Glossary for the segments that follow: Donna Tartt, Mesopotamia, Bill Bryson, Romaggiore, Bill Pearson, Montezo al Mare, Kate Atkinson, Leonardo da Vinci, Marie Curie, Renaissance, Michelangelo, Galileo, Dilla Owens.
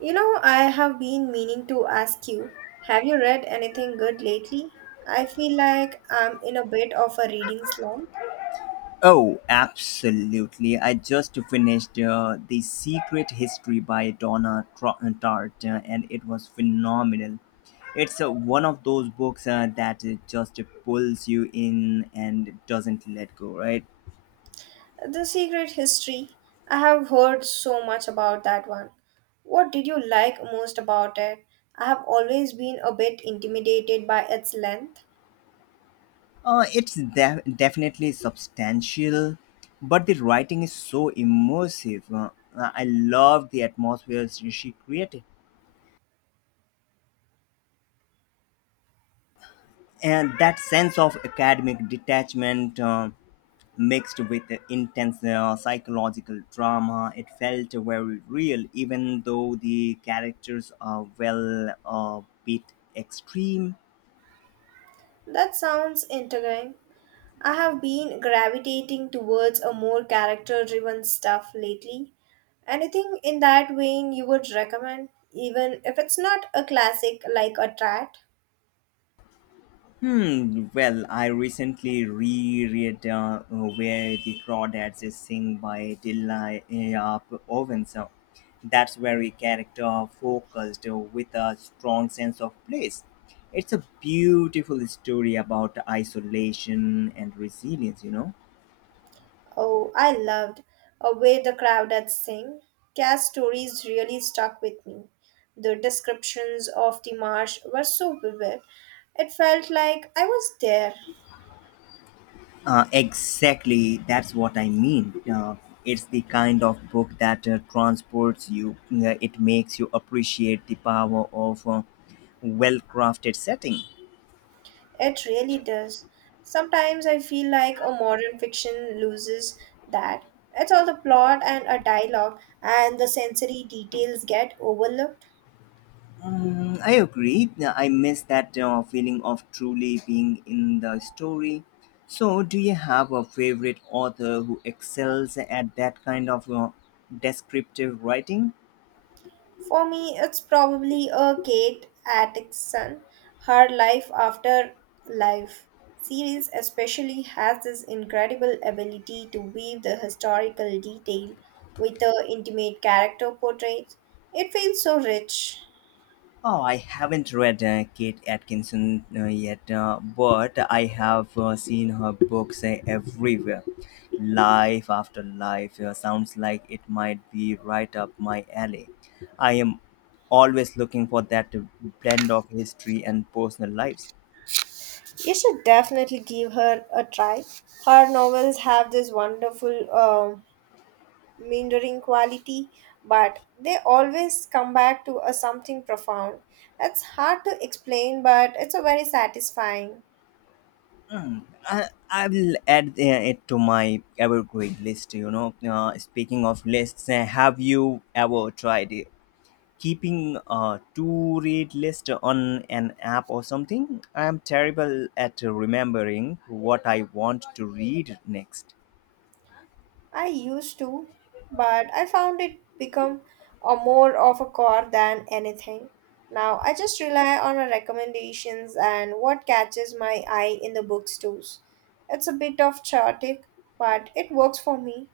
You know, I have been meaning to ask you, have you read anything good lately? I feel like I'm in a bit of a reading slump. Oh, absolutely. I just finished The Secret History by Donna Tartt, and it was phenomenal. It's one of those books that just pulls you in and doesn't let go, right? The Secret History, I have heard so much about that one. What did you like most about it? I have always been a bit intimidated by its length. It's definitely substantial, but the writing is so immersive. I love the atmospheres she created and that sense of academic detachment. Mixed with intense psychological drama. It felt very real, even though the characters are well a bit extreme. That sounds intriguing. I have been gravitating towards a more character driven stuff lately. Anything in that vein you would recommend, even if it's not a classic like a trat? Hmm. Well, I recently reread "Where the Crawdads Is Sing" by Dilla Owens. That's very character focused with a strong sense of place. It's a beautiful story about isolation and resilience. Oh, I loved Away the Crowd at Sing. Cass stories really stuck with me. The descriptions of the marsh were so vivid, it felt like I was there. Exactly, that's what I mean. It's the kind of book that transports you. It makes you appreciate the power of a well crafted setting. It really does. Sometimes I feel like a modern fiction loses that. It's all the plot and a dialogue, and the sensory details get overlooked. Mm, I agree. I miss that feeling of truly being in the story. So, do you have a favorite author who excels at that kind of descriptive writing? For me, it's probably a Kate Atkinson, her life after life series especially has this incredible ability to weave the historical detail with the intimate character portraits. It feels so rich. Oh, I haven't read Kate Atkinson yet, but I have seen her books everywhere. Life after life sounds like it might be right up my alley. I am always looking for that blend of history and personal lives. You should definitely give her a try. Her novels have this wonderful meandering quality, but they always come back to a something profound. It's hard to explain, but it's a very satisfying. I, I will add it to my evergreen list. Speaking of lists, have you ever tried it? Keeping a to read list on an app or something. I am terrible at remembering what I want to read next. I used to, but I found it become a more of a core than anything. Now I just rely on her recommendations and what catches my eye in the bookstores. It's a bit of chaotic, but it works for me.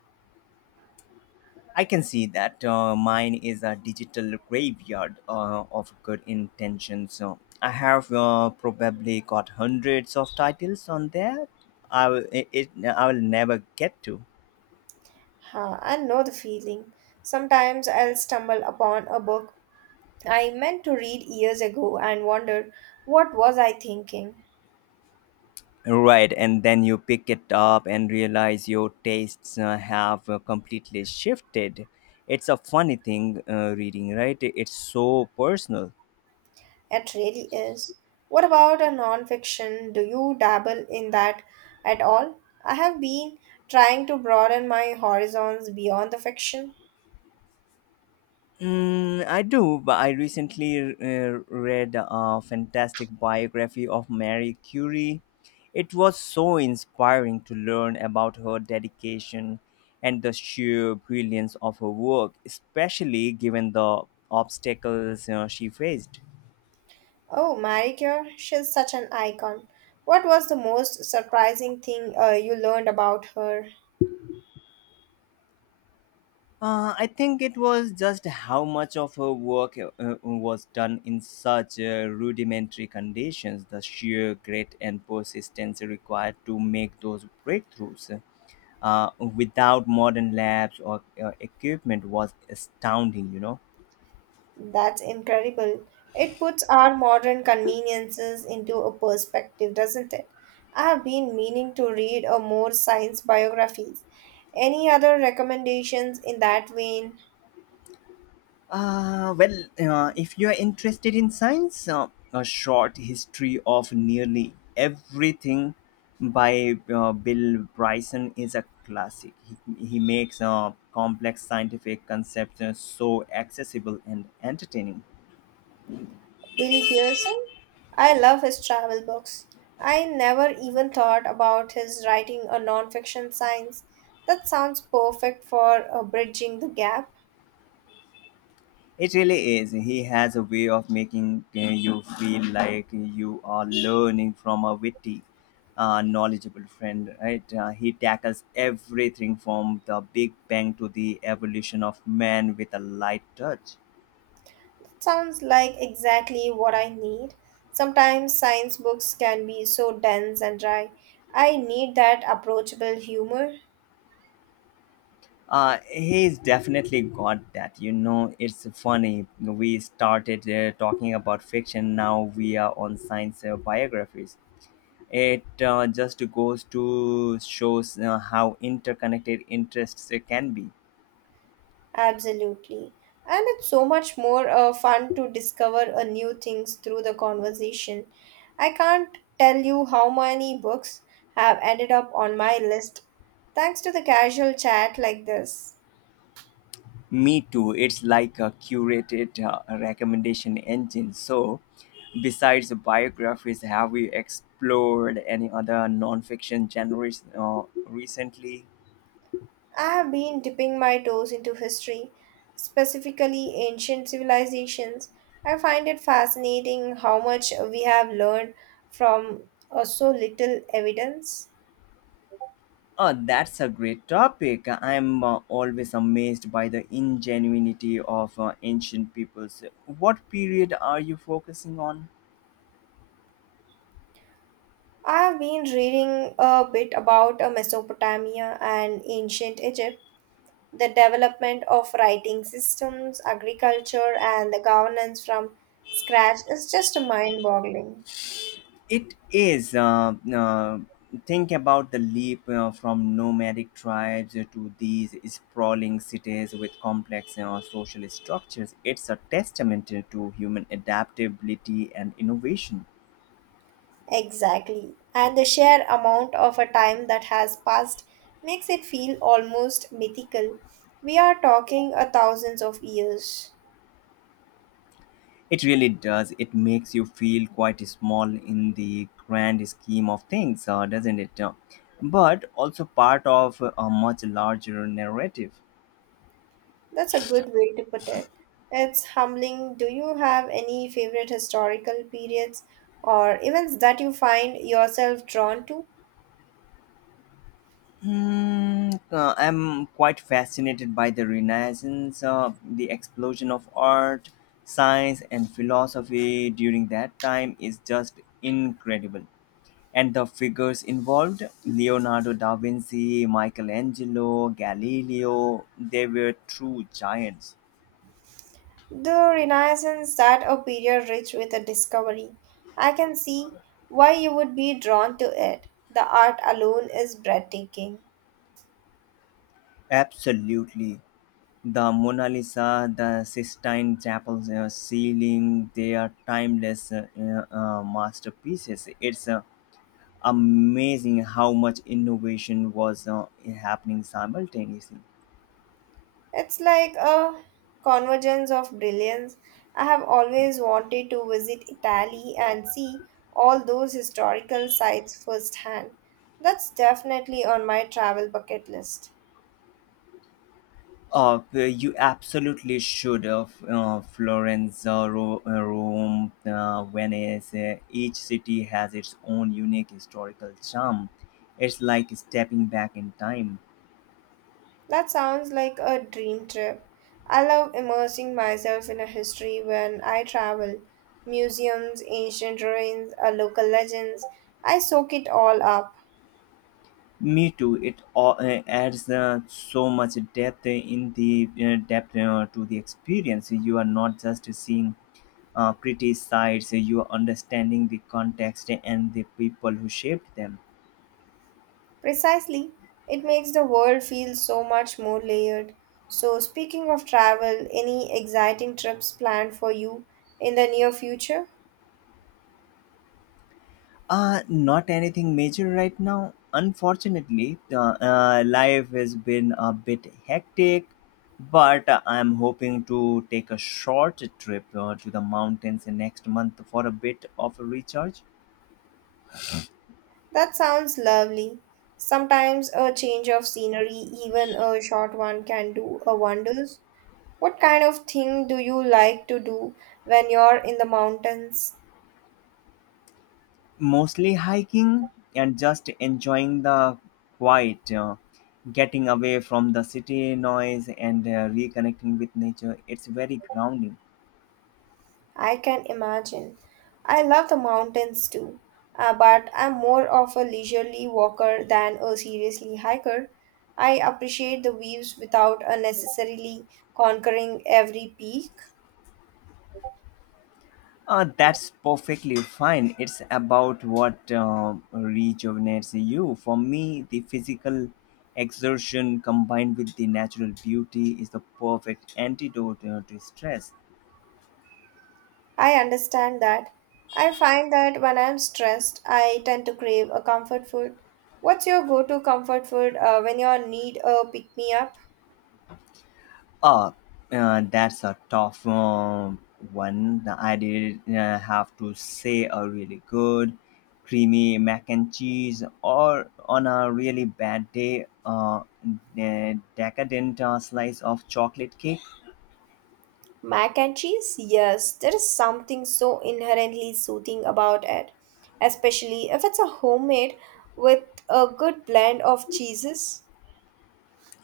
I can see that. Mine is a digital graveyard of good intentions. So I have probably got hundreds of titles on there. I will, I will never get to. Huh, I know the feeling. Sometimes I'll stumble upon a book I meant to read years ago and wonder what was I thinking. Right, and then you pick it up and realize your tastes have completely shifted. It's a funny thing, reading, right? It's so personal. It really is. What about a non-fiction? Do you dabble in that at all? I have been trying to broaden my horizons beyond the fiction. Mm, I do, but I recently read a fantastic biography of Marie Curie. It was so inspiring to learn about her dedication and the sheer brilliance of her work, especially given the obstacles she faced. Oh, Marie Curie, she's such an icon. What was the most surprising thing you learned about her? I think it was just how much of her work was done in such rudimentary conditions, the sheer grit and persistence required to make those breakthroughs. Without modern labs or equipment was astounding, you know. That's incredible. It puts our modern conveniences into a perspective, doesn't it? I have been meaning to read a more science biographies. Any other recommendations in that vein? Well, if you are interested in science, a short history of nearly everything by Bill Bryson is a classic. He makes complex scientific concepts so accessible and entertaining. Bill Pearson? I love his travel books. I never even thought about his writing a non-fiction science. That sounds perfect for bridging the gap. It really is. He has a way of making you feel like you are learning from a witty, knowledgeable friend, right? He tackles everything from the Big Bang to the evolution of man with a light touch. Sounds like exactly what I need. Sometimes science books can be so dense and dry. I need that approachable humor. He's definitely got that. You know, it's funny. We started talking about fiction, now we are on science biographies. It just goes to shows how interconnected interests can be. Absolutely. And it's so much more fun to discover new things through the conversation. I can't tell you how many books have ended up on my list thanks to the casual chat like this. Me too. It's like a curated recommendation engine. So, besides biographies, have you explored any other non-fiction genres recently? I have been dipping my toes into history, specifically ancient civilizations. I find it fascinating how much we have learned from so little evidence. Oh, that's a great topic. I'm always amazed by the ingenuity of ancient peoples. What period are you focusing on? I have been reading a bit about Mesopotamia and ancient Egypt, the development of writing systems, agriculture, and the governance from scratch is just mind boggling. It is. Think about the leap from nomadic tribes to these sprawling cities with complex social structures. It's a testament to human adaptability and innovation. Exactly. And the sheer amount of a time that has passed makes it feel almost mythical. We are talking a thousands of years. It really does. It makes you feel quite small in the grand scheme of things, doesn't it? But also part of a much larger narrative. That's a good way to put it. It's humbling. Do you have any favorite historical periods or events that you find yourself drawn to? Hmm, I'm quite fascinated by the Renaissance, the explosion of art, science, and philosophy during that time is just incredible. And the figures involved Leonardo da Vinci, Michelangelo, Galileo they were true giants. The Renaissance, that a period rich with a discovery. I can see why you would be drawn to it. The art alone is breathtaking. Absolutely. The Mona Lisa, the Sistine Chapel's ceiling, they are timeless masterpieces. It's a amazing how much innovation was happening simultaneously. It's like a convergence of brilliance. I have always wanted to visit Italy and see all those historical sites firsthand. That's definitely on my travel bucket list. You absolutely should have Florence, Rome, Venice. Each city has its own unique historical charm. It's like stepping back in time. That sounds like a dream trip. I love immersing myself in a history when I travel. Museums, ancient ruins, local legends. I soak it all up. Me too. It all, adds so much depth in the depth to the experience. You are not just seeing criticize your understanding the context and the people who shaped them. Precisely, it makes the world feel so much more layered. So, speaking of travel, any exciting trips planned for you in the near future? Not anything major right now. Unfortunately, the life has been a bit hectic, but I'm hoping to take a short trip to the mountains next month for a bit of a recharge. That sounds lovely. Sometimes a change of scenery, even a short one, can do a wonders. What kind of thing do you like to do when you're in the mountains? Mostly hiking and just enjoying the quiet, getting away from the city noise and reconnecting with nature. It's very grounding. I can imagine. I love the mountains too, but I'm more of a leisurely walker than a seriously hiker. I appreciate the views without unnecessarily conquering every peak. That's perfectly fine. It's about what rejuvenates you. For me, the physical exertion combined with the natural beauty is the perfect antidote to stress. I understand that. I find that when I'm stressed, I tend to crave a comfort food. What's your go to comfort food when you need a pick me up? Oh, that's a tough one. I did have to say a really good creamy mac and cheese, or on a really bad day, a decadent slice of chocolate cake. Mac and cheese? Yes, there is something so inherently soothing about it, especially if it's a homemade with a good blend of cheeses.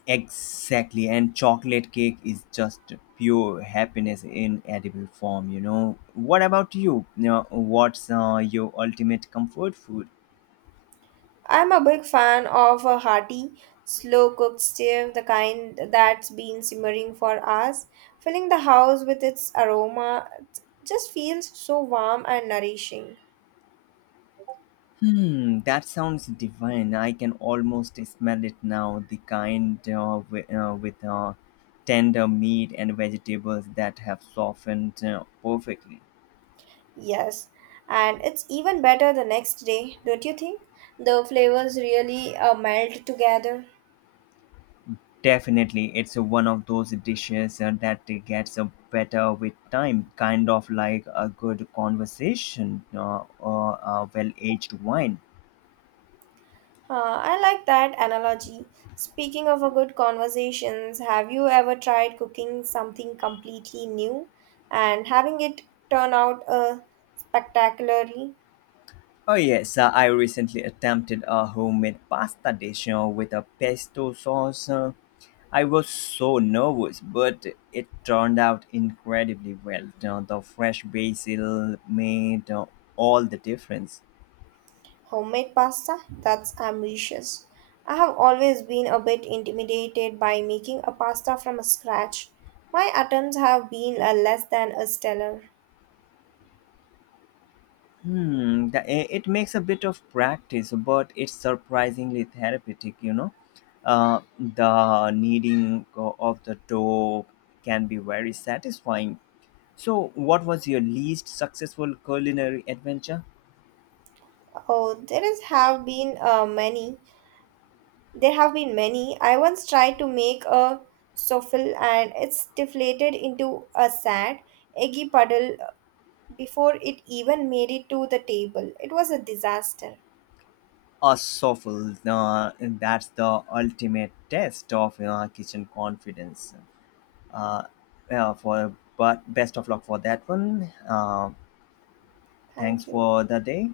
Exactly, and chocolate cake is just pure happiness in edible form. You know. What about you? What's your ultimate comfort food? I'm a big fan of a hearty, slow cooked stew, the kind that's been simmering for hours. Filling the house with its aroma it just feels so warm and nourishing. Hmm, that sounds divine. I can almost smell it now. The kind with tender meat and vegetables that have softened perfectly. Yes, and it's even better the next day, don't you think? The flavors really melt together. Definitely, it's one of those dishes that gets better with time, kind of like a good conversation or a well aged wine. Huh, I like that analogy. Speaking of a good conversations, have you ever tried cooking something completely new and having it turn out spectacularly? Oh, yes, I recently attempted a homemade pasta dish with a pesto sauce. I was so nervous, but it turned out incredibly well. Now, the fresh basil made all the difference. Homemade pasta? That's ambitious. I have always been a bit intimidated by making a pasta from scratch. My attempts have been less than a stellar. It makes a bit of practice, but it's surprisingly therapeutic, you know. The kneading of the dough can be very satisfying. So, what was your least successful culinary adventure? Oh, there is have been many. There have been many. I once tried to make a souffle and it's deflated into a sad, eggy puddle before it even made it to the table. It was a disaster. A souffle, that's the ultimate test of kitchen confidence. uh, for but best of luck for that one. Thanks Thank you. for the day.